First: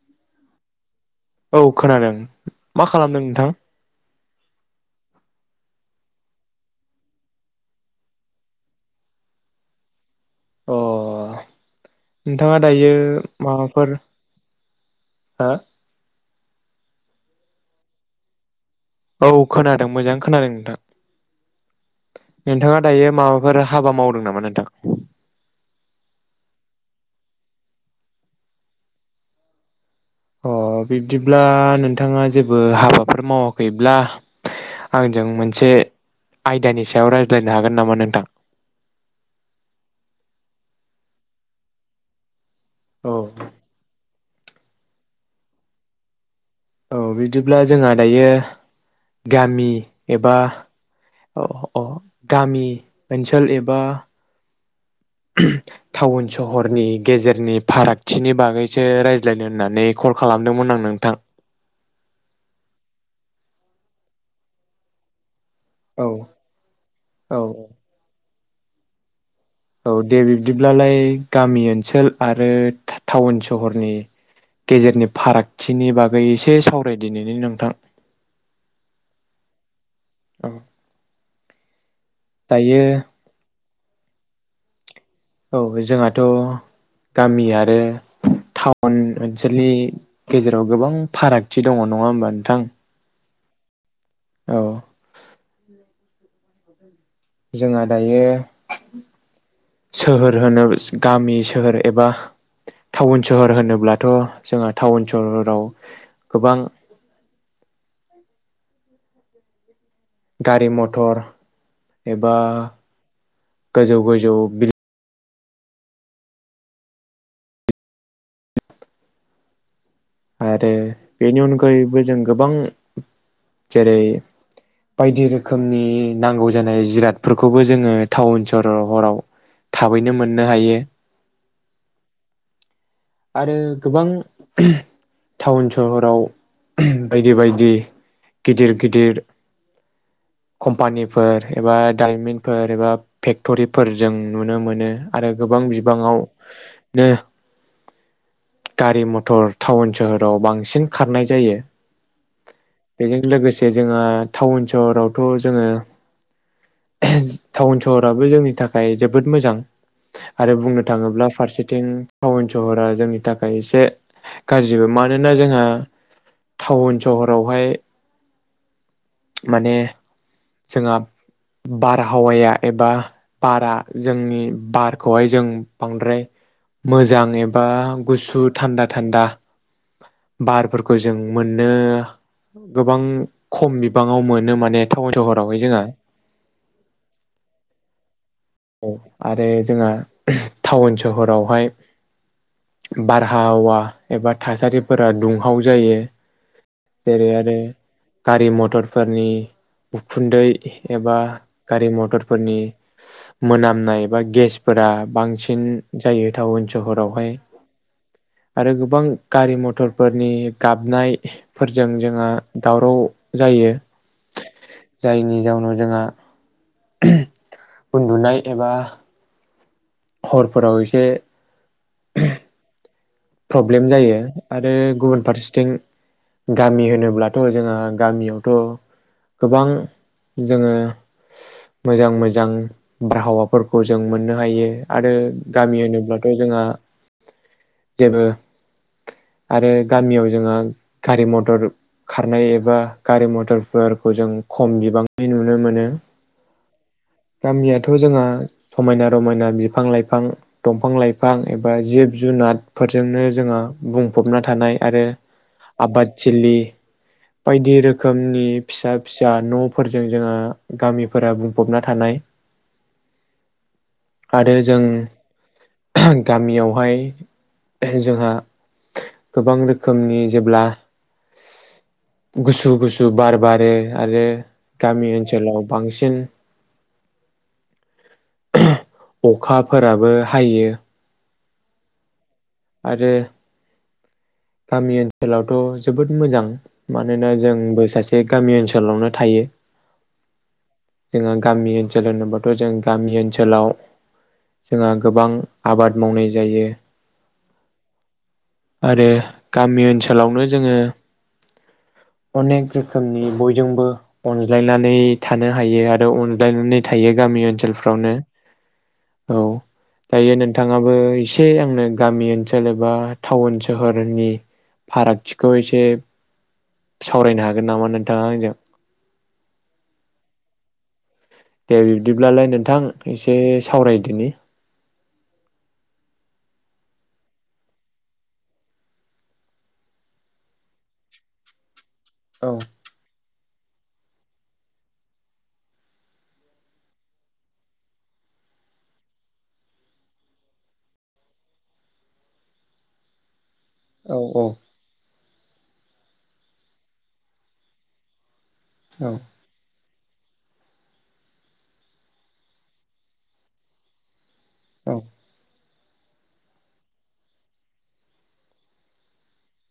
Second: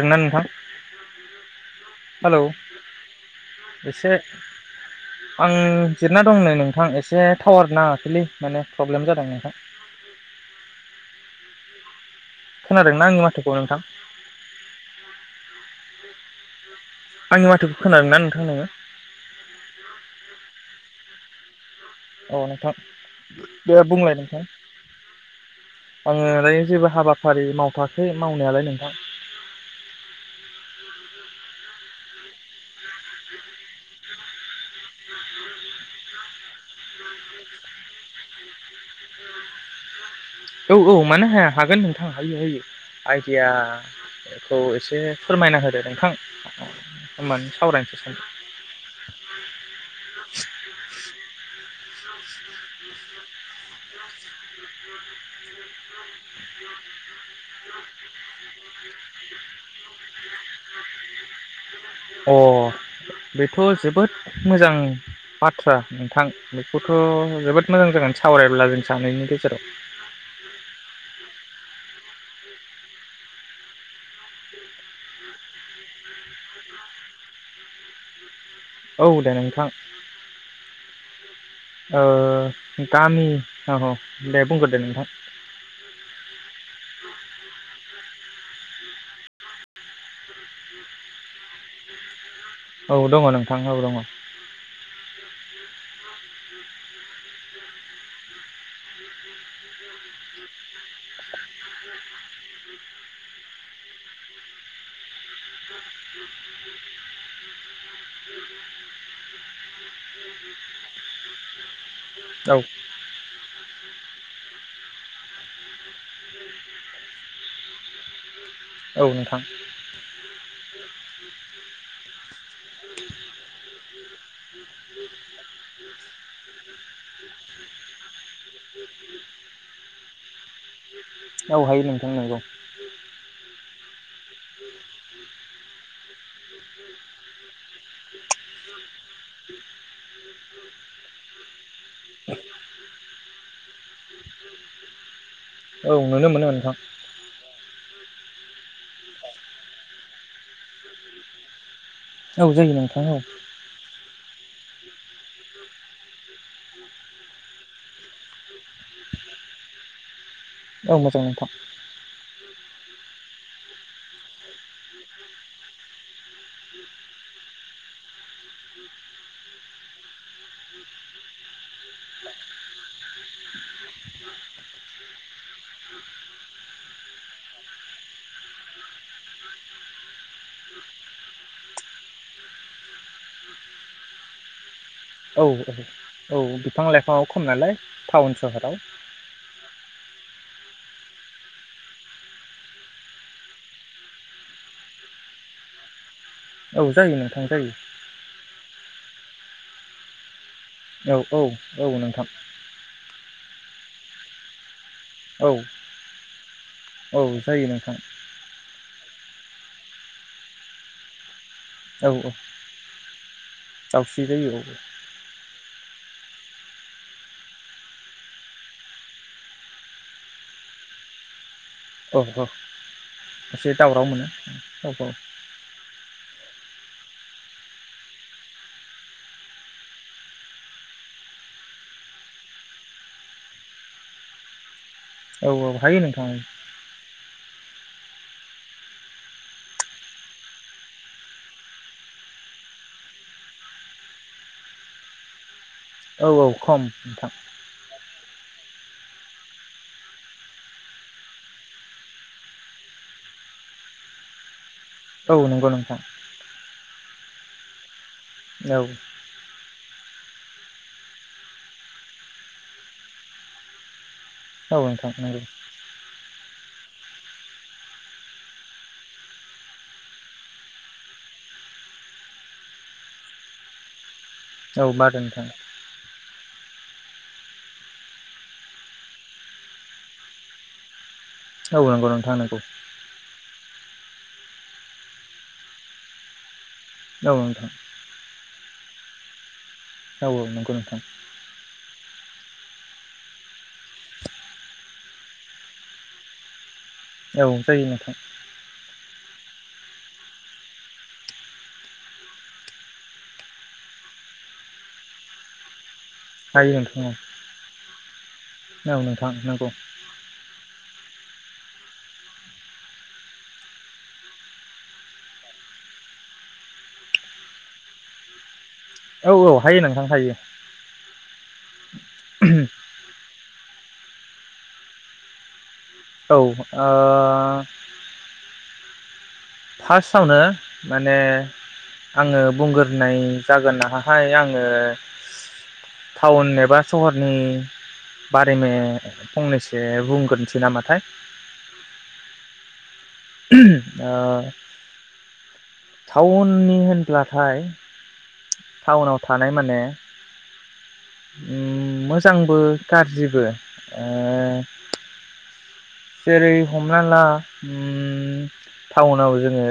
दोंना नोंथां औ खोनादों हेलौ मा खालामदों नोंथां? एसे आं जिरना दं नै नोंथां एसे टावार नाङाखैलै माने प्रब्लेम जादों नोंथां। अ नोंथाङा दायो खोनादोंना आंनि माथोखौ नोंथां माबाफोर हो आंनि माथोखौ खोनादों ना नोंथां नोङो? औ खोनादों मोजां खोनादों नोंथां। औ नोंथां नोंथाङा दायो माबाफोर दे हाबा बुंलाय मावदों नामा नोंथां आङो जेबो हाबाफारि मावथाखै मावनायालाय नोंथां। अ बिब्दिब्ला नोंथाङा जेबो हाबाफोर मावाखैब्ला आंजों मोनसे आयदानि सायाव रायज्लायनो हागोन नामा नोंथां? औ औ मानो हाया हागोन नोंथां हायो हायो। औ आइदाया औ एसे फोरमायना होदो नोंथां। औ होमबानो बिदिब्ला जोंहा सावरायनोसै दायो सानैजों गामि एबा अ गामि ओनसोल एबा टाउन सहरनि गेजेरनि फारागथिनि बागैसो रायज्लायनो होननानै कल खालामदोंमोन आं नोंथां। अ बेथ' जोबोद मोजां। बाथ्रा औ नोंथां बेखौथ' औ जोबोद मोजां जागोन सावराय अला जों सानैनि गेजेराव औ दे बिब्दिब्लालाय गामि ओनसोल आरो टाउन सहरनि गेजेरनि फारागथिनि बागै एसे सावराय दिनैनि नोंथां। औ दे नोंथां। औ ओ दायो गामि हो अ बुंगोरदो नोंथां औ जोंहाथ' गामि आरो टाउन ओनसोलनि गेजेराव गोबां फारागथि दङ नङा होमबा? नोंथां औ दङ नों थांनांगौ दङ औ जोंहा दायो सोहोर होनो गामि सोहोर एबा टाउन सोहोर होनोब्लाथ' जोंहा टाउन सोहोराव गोबां गारि मथर एबा गोजौ गोजौ बि औ नोंथां आरोे बेनि अनगायैबो जों गोबां जेरै बायदि रोखोमनि नांगौ जानाय जिरादफोरखौबो जोङो टाउन सहहराव थाबैनो मोननो हायो औ हायो नोंथां नोंगौ आरो गोबां ओम टाउन सहराव ओम बायदि बायदि गिदिर गिदिर कम्पानिफोर एबा डायमन्डफोर एबा फेक्टरिफोर जों नुनो मोनो आरो गोबां औ बिबाङावनो नुनो मोनो नोंथां गारि मथर टाउन सोहोराव बांसिन खारनाय जायो औ जायो नोंथां औ बेजों लोगोसे जोंहा टाउन सहरावथ' जोङो टाउन सहराबो जोंनि थाखाय जोबोद मोजां आरो बुंनो औ मोजां थाङोब्ला नोंथां फारसेथिं टावन सहरा जोंनि थाखाय एसे गाज्रिबो मानोना जोंहा टाउन सहरावहाय माने जोंहा बारहावाया एबा बारा जोंनि बारखौहाय जों बांद्राय मोजां एबा गुसु थान्दा थान्दा बारफोरखौ जों मोननो गोबां खम बि बिबाङाव मोनो माने थाउन औ सहराव हाय जोंहा औ बिफां लाइफाङाव खम नालाय टावनस औ आरो जोंहा टाउन सहरावहाय बारहावा एबा थासारिफोरा दुंहाव जायो औ जायो जेरै नोंथां आरो जायो गारि मथर फोरारनि उखुन्दै एबा औ औ औ गारि नोंथां मटरफोरनि मोनामनाय एबा गेसफोरा औ बांसिन जायो टाउन औ सहरावहाय जायो नोंथां आरो गोबां गारि मथरफोरनि गाबनाय फोरजों औ जोंहा दावराव जायो दाउस्रि जायो औ जायनि जाउनाव जोंहा उन्दुनाय एबा हरफोराव एसे औ औ एसे प्रब्लेम दावराव जायो मोनो आरो औ औ गुबुन फारसेथिं गामि होनोब्लाथ' जोंंहा गामियावथ' गोबां जोंङो मोजां मोजां बारहावाफोरखौ जों मोननो हायो । आरो औ औ गामि हायो नोंथां होनोब्लाथ' जोंहा जेबो आरो गामियाव जोंहा गारि मटर खारनाय एबा गारि मथरफोरखौ जों खम बिबांनि नुनो मोनो औ औ खम नोंथां । गामियाथ' जोंहा समायना रमायना बिफां-लाइफां दंफां-लाइफां एबा जिब जुनार फोरजोंनो जोंङो बुंफबना थानाय आरो औ नंगौ नोंथां आबाद थिलि बायदि रो खोमनि औ फिसा फिसा न'फोर जों जोंहा गामिफोरा बुंफबना थानाय आरो जों औ नोंथां नंगौ गामियाव फाय जोंहा गोबां रोखोमनि जेब्ला गुसु गुसु बार बारो आरो औ गामि बादो नोंथां ओनसोलाव बांसिन अखाफोराबो हायो। औ नंगौ नों थां । आरो गामि ओनसोलावथ' जोबोद मोजां। औ मानोना नोंथां जोंबो सासे गामि ओनसोल। ओनसोलावनो थायो। औ औ नंगौ नोंथां। जोंहा गामि ओनसोल होनोब्लााथ' जों गामि ओनसोलाव जोंहा गोबां आबाद मावनाय जायो। औ जायो नाथाय आरो गामि ओनसोलावनो जोङो अनेक रोखोमनि बयजोंबो अनज्लायनानै थानो हायो आरो । बेयाव हायो अनलायनानै नोंथां थायो गामि ओनसोलफ्रावनो औ नोंथां औ नंगौ दायो नोंथाङाबो एसे आंनो गामि ओनसोल एबा टाउन सोहोरनि फारागथिखौ एसे सावरायनो हागोन नामा नोंथाङा आंजों? औ औ हायो नोंथां हायो। दे बिब्दिब्लालाय नोंथां एसे एसे सावरायदिनि। औ ओ। फार्स्टआवनो माने आङो औ बुंगोरनाय जागोन नामाहाय आङो टाउन एबा सहरनि बारैनो फंनैसो बुंग्रोनसै नामाथाय? अ। औ औ टाउननि होनब्लाथाय औ टाउनाव थानाय माने मोजांबो गाजाज्रिबो। ए। औ जेरै हमना ला टाउनाव जोङो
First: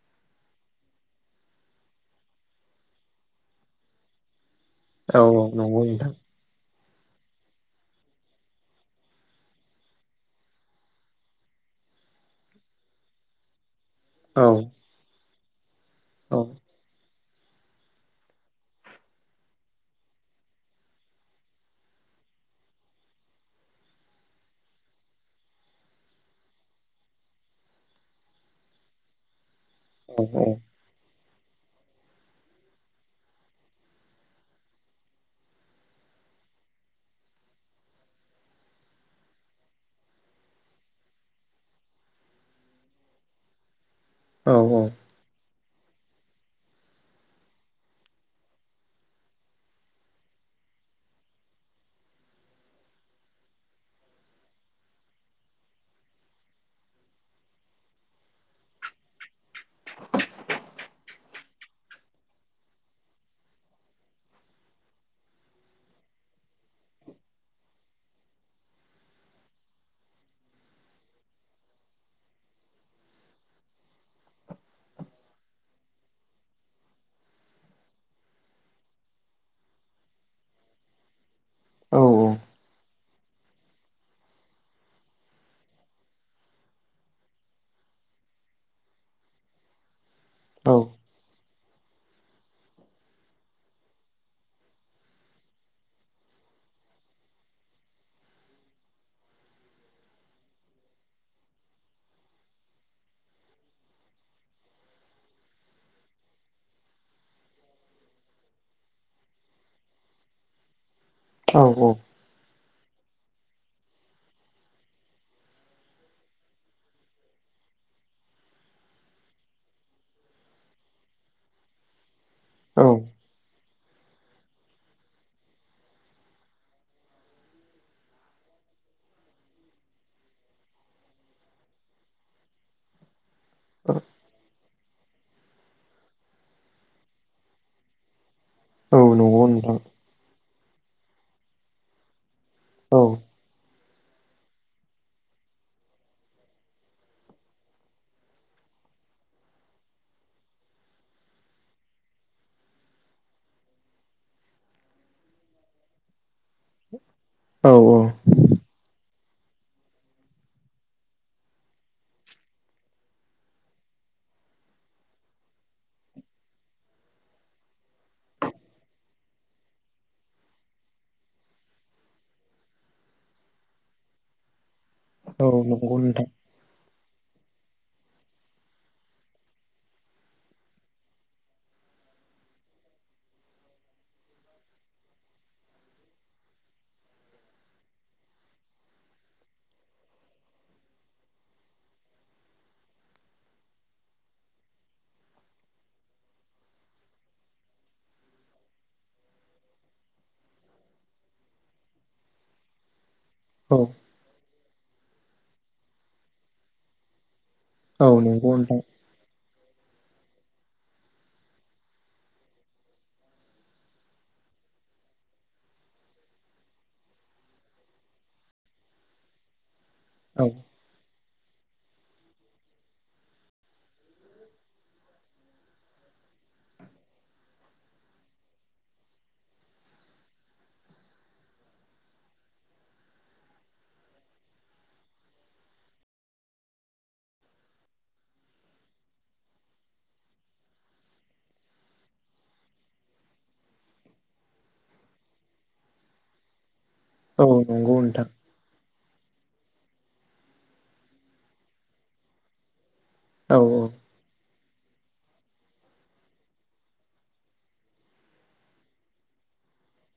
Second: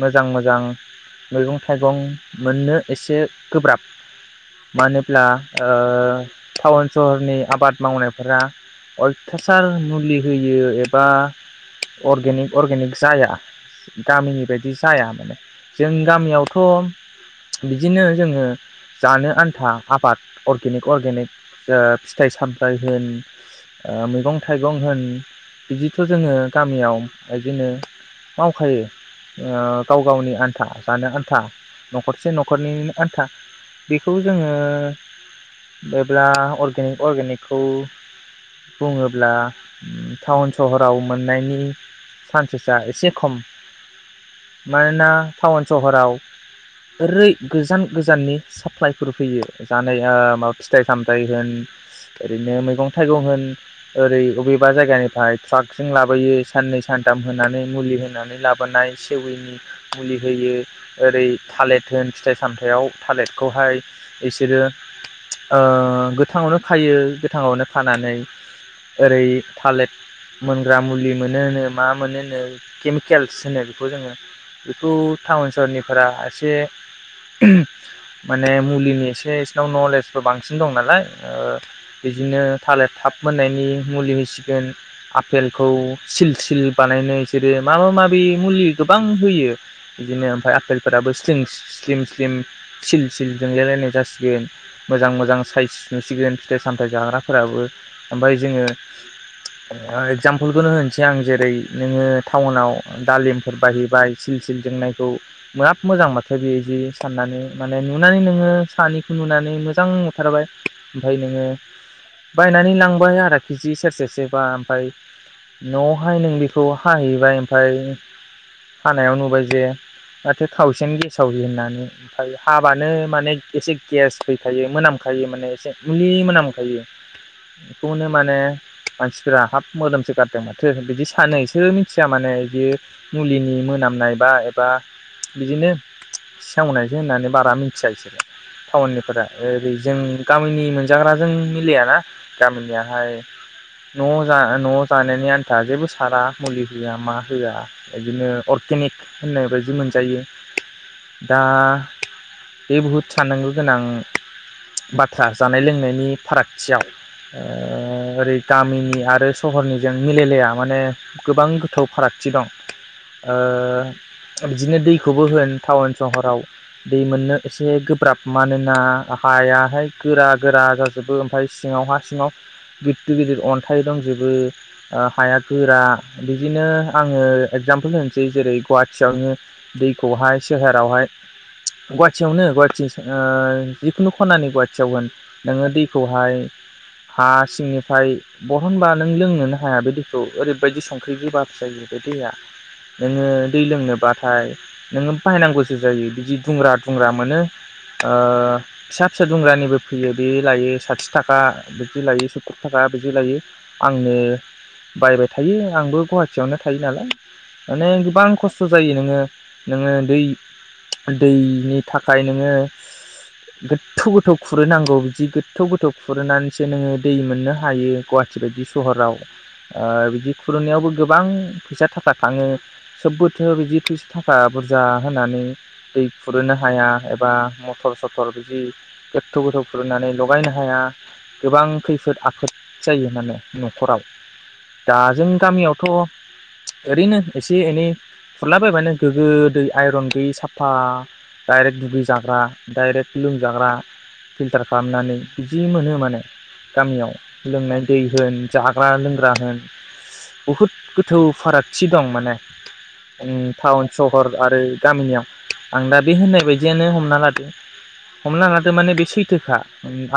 मोजां मोजां मैगं थाइगं मोननो एसे गोब्राब। औ मानोब्ला नंगौ नोंथां ओ सहरनि आबाद मावनायफोरा अलथा हासार मुलि होयो एबा अरगेनिक अर्गेनिक जाया। गामिनि औ बायदि जाया माने। जों औ गामियावथ' बिदिनो जोङो जानो आन्था आबाद अरगेनिक अरगेनिक फिथाइ सामथाइ होन मैगं। थाइगं होन बिदिथ' जोङो गामियाव बिदिनो मावखायो। गाव औ गावनि औ आन्था जानो [unintelligible] थ न'खसे न'खरनि आन्था बेखौ जोङो बेब्ला अेनिक अगेनिकखौ बुङो। अब्ला टाउन सहराव मोननायनि सान्सेसा एसे खम। औ मानोना टावोन सहराव ओरै गोजान गोजाननि साप्लायफोर फैयो जानाय माबा फिथाइ सामथाइ होन ओरैनो मैगं थाइगं होन। ओरै बबेबा जायगानिफ्राय ट्राकजों लाबोयो साननै सानथाम होनानै मुलि होनानै लाबोनाय सेविनि मुलि होयो ओरै थालिर होन फिथाइ सामथायाइाव थालिरखौहाय बिसोरो ओ गोथाङावनो फायो गोथांवनो खानानै। ओरै थालिर मोनग्रा मुलि मोनो नो मा मोनो नो केमिकेल्स होनो बेखौ जोङो बेखौ टाउन सहरनिफोरा एसे माने मुलिनि एसे बिसिनाव नलेजबो बांसिन दं नालाय। औ बिदिनो थालिर थाब मोननायनि मुलि होसिगोन आफेलखौ सिल सिल बानायनो बिसोरो माबा माबि मुलि गोबां होयो। बिदिनो ओमफ्राय आफपेलफोराबो स्लिंस स्लिम स्लिम थिल सिलजों जोलायलायनाय जासिगोन मोजां मोजां साइज नुसिगोन फिथाइ सामथायाइ जाग्राफोराबो ओमफाय जोङो। ओ एक्जामपोलखौनो होनोसै आं जेरै नोङो टाउनाव दालिमफोर बाहैबाय सिल सिल जोंनायखौ बिराद मोजां मोनबाय साननानै माने नुनानै नोङो सानैखौ नुनानै मोजां बुथारबाय। ओमफ्राय नोङो औ नंगौ बायनानै लां [unintelligible] केिजि सेर सेरसे बा ओमफ्राय न'आवहाय नों बेखौ हाहैबाय ओमफ्राय हानायाव नुबाय जे माथो खावसेन गेसावि होननानै हाबानो माने एसे गेस फैखायो मोनामखायो माने एसे मुलि मोनामखायो बेखौनो माने मानसिफोरा हाब मोदोमसो गारदों माथो बिदि सानो बिसोरो मिथिया माने बिदि मुलिनि मोनामनाय बा एबा बिदिनो सावनायसो होननानै बारा मिथिया बिसोरो टाउननिफोरा ओरै नोंथां जों गामिनि मोनजाग्राजों मिलायाना गामिनिया। औ हाय न' जा न' जानायनि आन्था जेबो सारा मुलि होआ मा होआ बिदिनो अरगेनिक होननाय बायदि मोनजायो दा बे बहुद साननांगौ गोनां बाथ्रा जानाय लोंनायनि फारागथियाव ओ औ ओरै टामिनि आरो सहरनिजों मिेलेलाया माने गोबां गोथौ फारागथि दं ओ बिदिनो दैखौबो होन टाउन सहराव दै मोननो एसे गोब्राब मानोना हायाहाया गोरा गोरा जाजोबो ओमफ्राय सिङाव हा सिङाव गिदिर गिदिर अन्थाइ दंजोबो। ओ हाया औ गोरा नंगौ नोंथां बिदिनो आङो एक्जाम होनोसै जेरै गुवाहाटिीयावनो दैखौहाय सोहोरावहाय गुवाहाटियावनो गुवाहटि ओ जिखुनु खनानि गुवाहाटियाव होन नोङो दैखौहाय हा सिंनिफ्राय बहनबा नों लोंनोनो हाया बे दैखौ ओरैबायदि संख्रि गोबाब बे दैया नोङो दै लोंनोबाथाय नोङो बायनांगौसो जायो बिदि दुंग्रा दुंग्रा मोनो ओ फिसा फिसा दुंग्रानिबो फैयो बे लायो साथि थाखा बिदि लायो सु्तुरर थाखा [unintelligible] बिदि लायो औ आंनो बायबाय थायो आंबो गुवाहाटियावनो थायो नालाय। माने औ गोबां नंगौ खस्थ' नोंथां जायो नोङो। नोङो दै दैनि थाखाय नोङो गोथौ गोथौ खुरोनांगौ बिदि गोथौ गोथौ खुरोनानै नोङो दै मोननो हायो गुवाहाटि बायदि सहराव। ओ बिदि औ खुरुनायावबो गोबां फैसा थाखा थाङो सोबबोथो' बिदि फैसा थाखा बुरजा होनानै दै कुरहोनो हाया एबा मटर सटर बिदि गोथौ गोथौ कुरहोनानै लगायनो हाया। गोबां खैफोद आफोद जायो माने न'खराव दा जों गामियावथ' ओरैनो एसे एनै खुरलाबायबानो गोगो दै आइरन गैयै साफा दडायरेक्ट दुगै जाग्रा दडायरेक्ट लोंजाग्रा फिल्टार खालामनानै बिदि मोनो माने। [inaudible] गामियाव औ लोंनाय नंगौ दै नोंथां होन जाग जाग्रा लोंग्रा होन बुहुद गोथौ फारागथि दं माने औ टाउन सहर आरो गामिनियाव आं दा बे होननाय बायदियानो हमना लाद हमना लाद माने बे सैथोखा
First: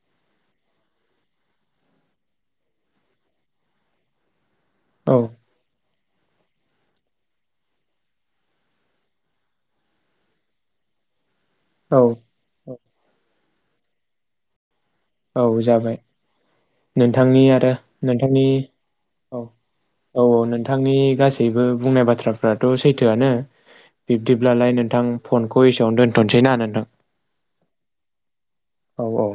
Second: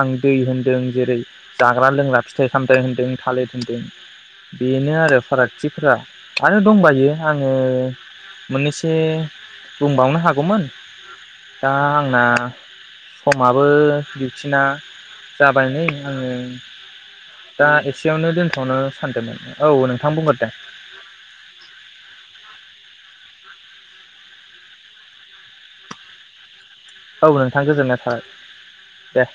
आं दै होनदों। जेरै जाग्रा लोंग्रा फिथाइ सामथायाइ होनदों थालिर होनदों। बेनो आरो फारागथिफोरा। आरो दंबायो आङो मोननैसो बुंबावनो हागौमोन। दा औ औ आंना औ माबो दिउथिना औ। नै जाबाय आङो नोंथांनि दा आरो एसेयावनो नोंथांनि दोनथ'नो सानदोंमोन औ नोंथां औ औ बुंग्रोदो नोंथांनि गासैबो बुंनाय बाथ्राफोरा औ सैथोआनो बिब्दिब्लालाय नोंथां फनखौ एसेयावनो दोन्थ'नोसैनाा नोंथां? औ नोंथां गोजोननाय थाबाय औ दे। औ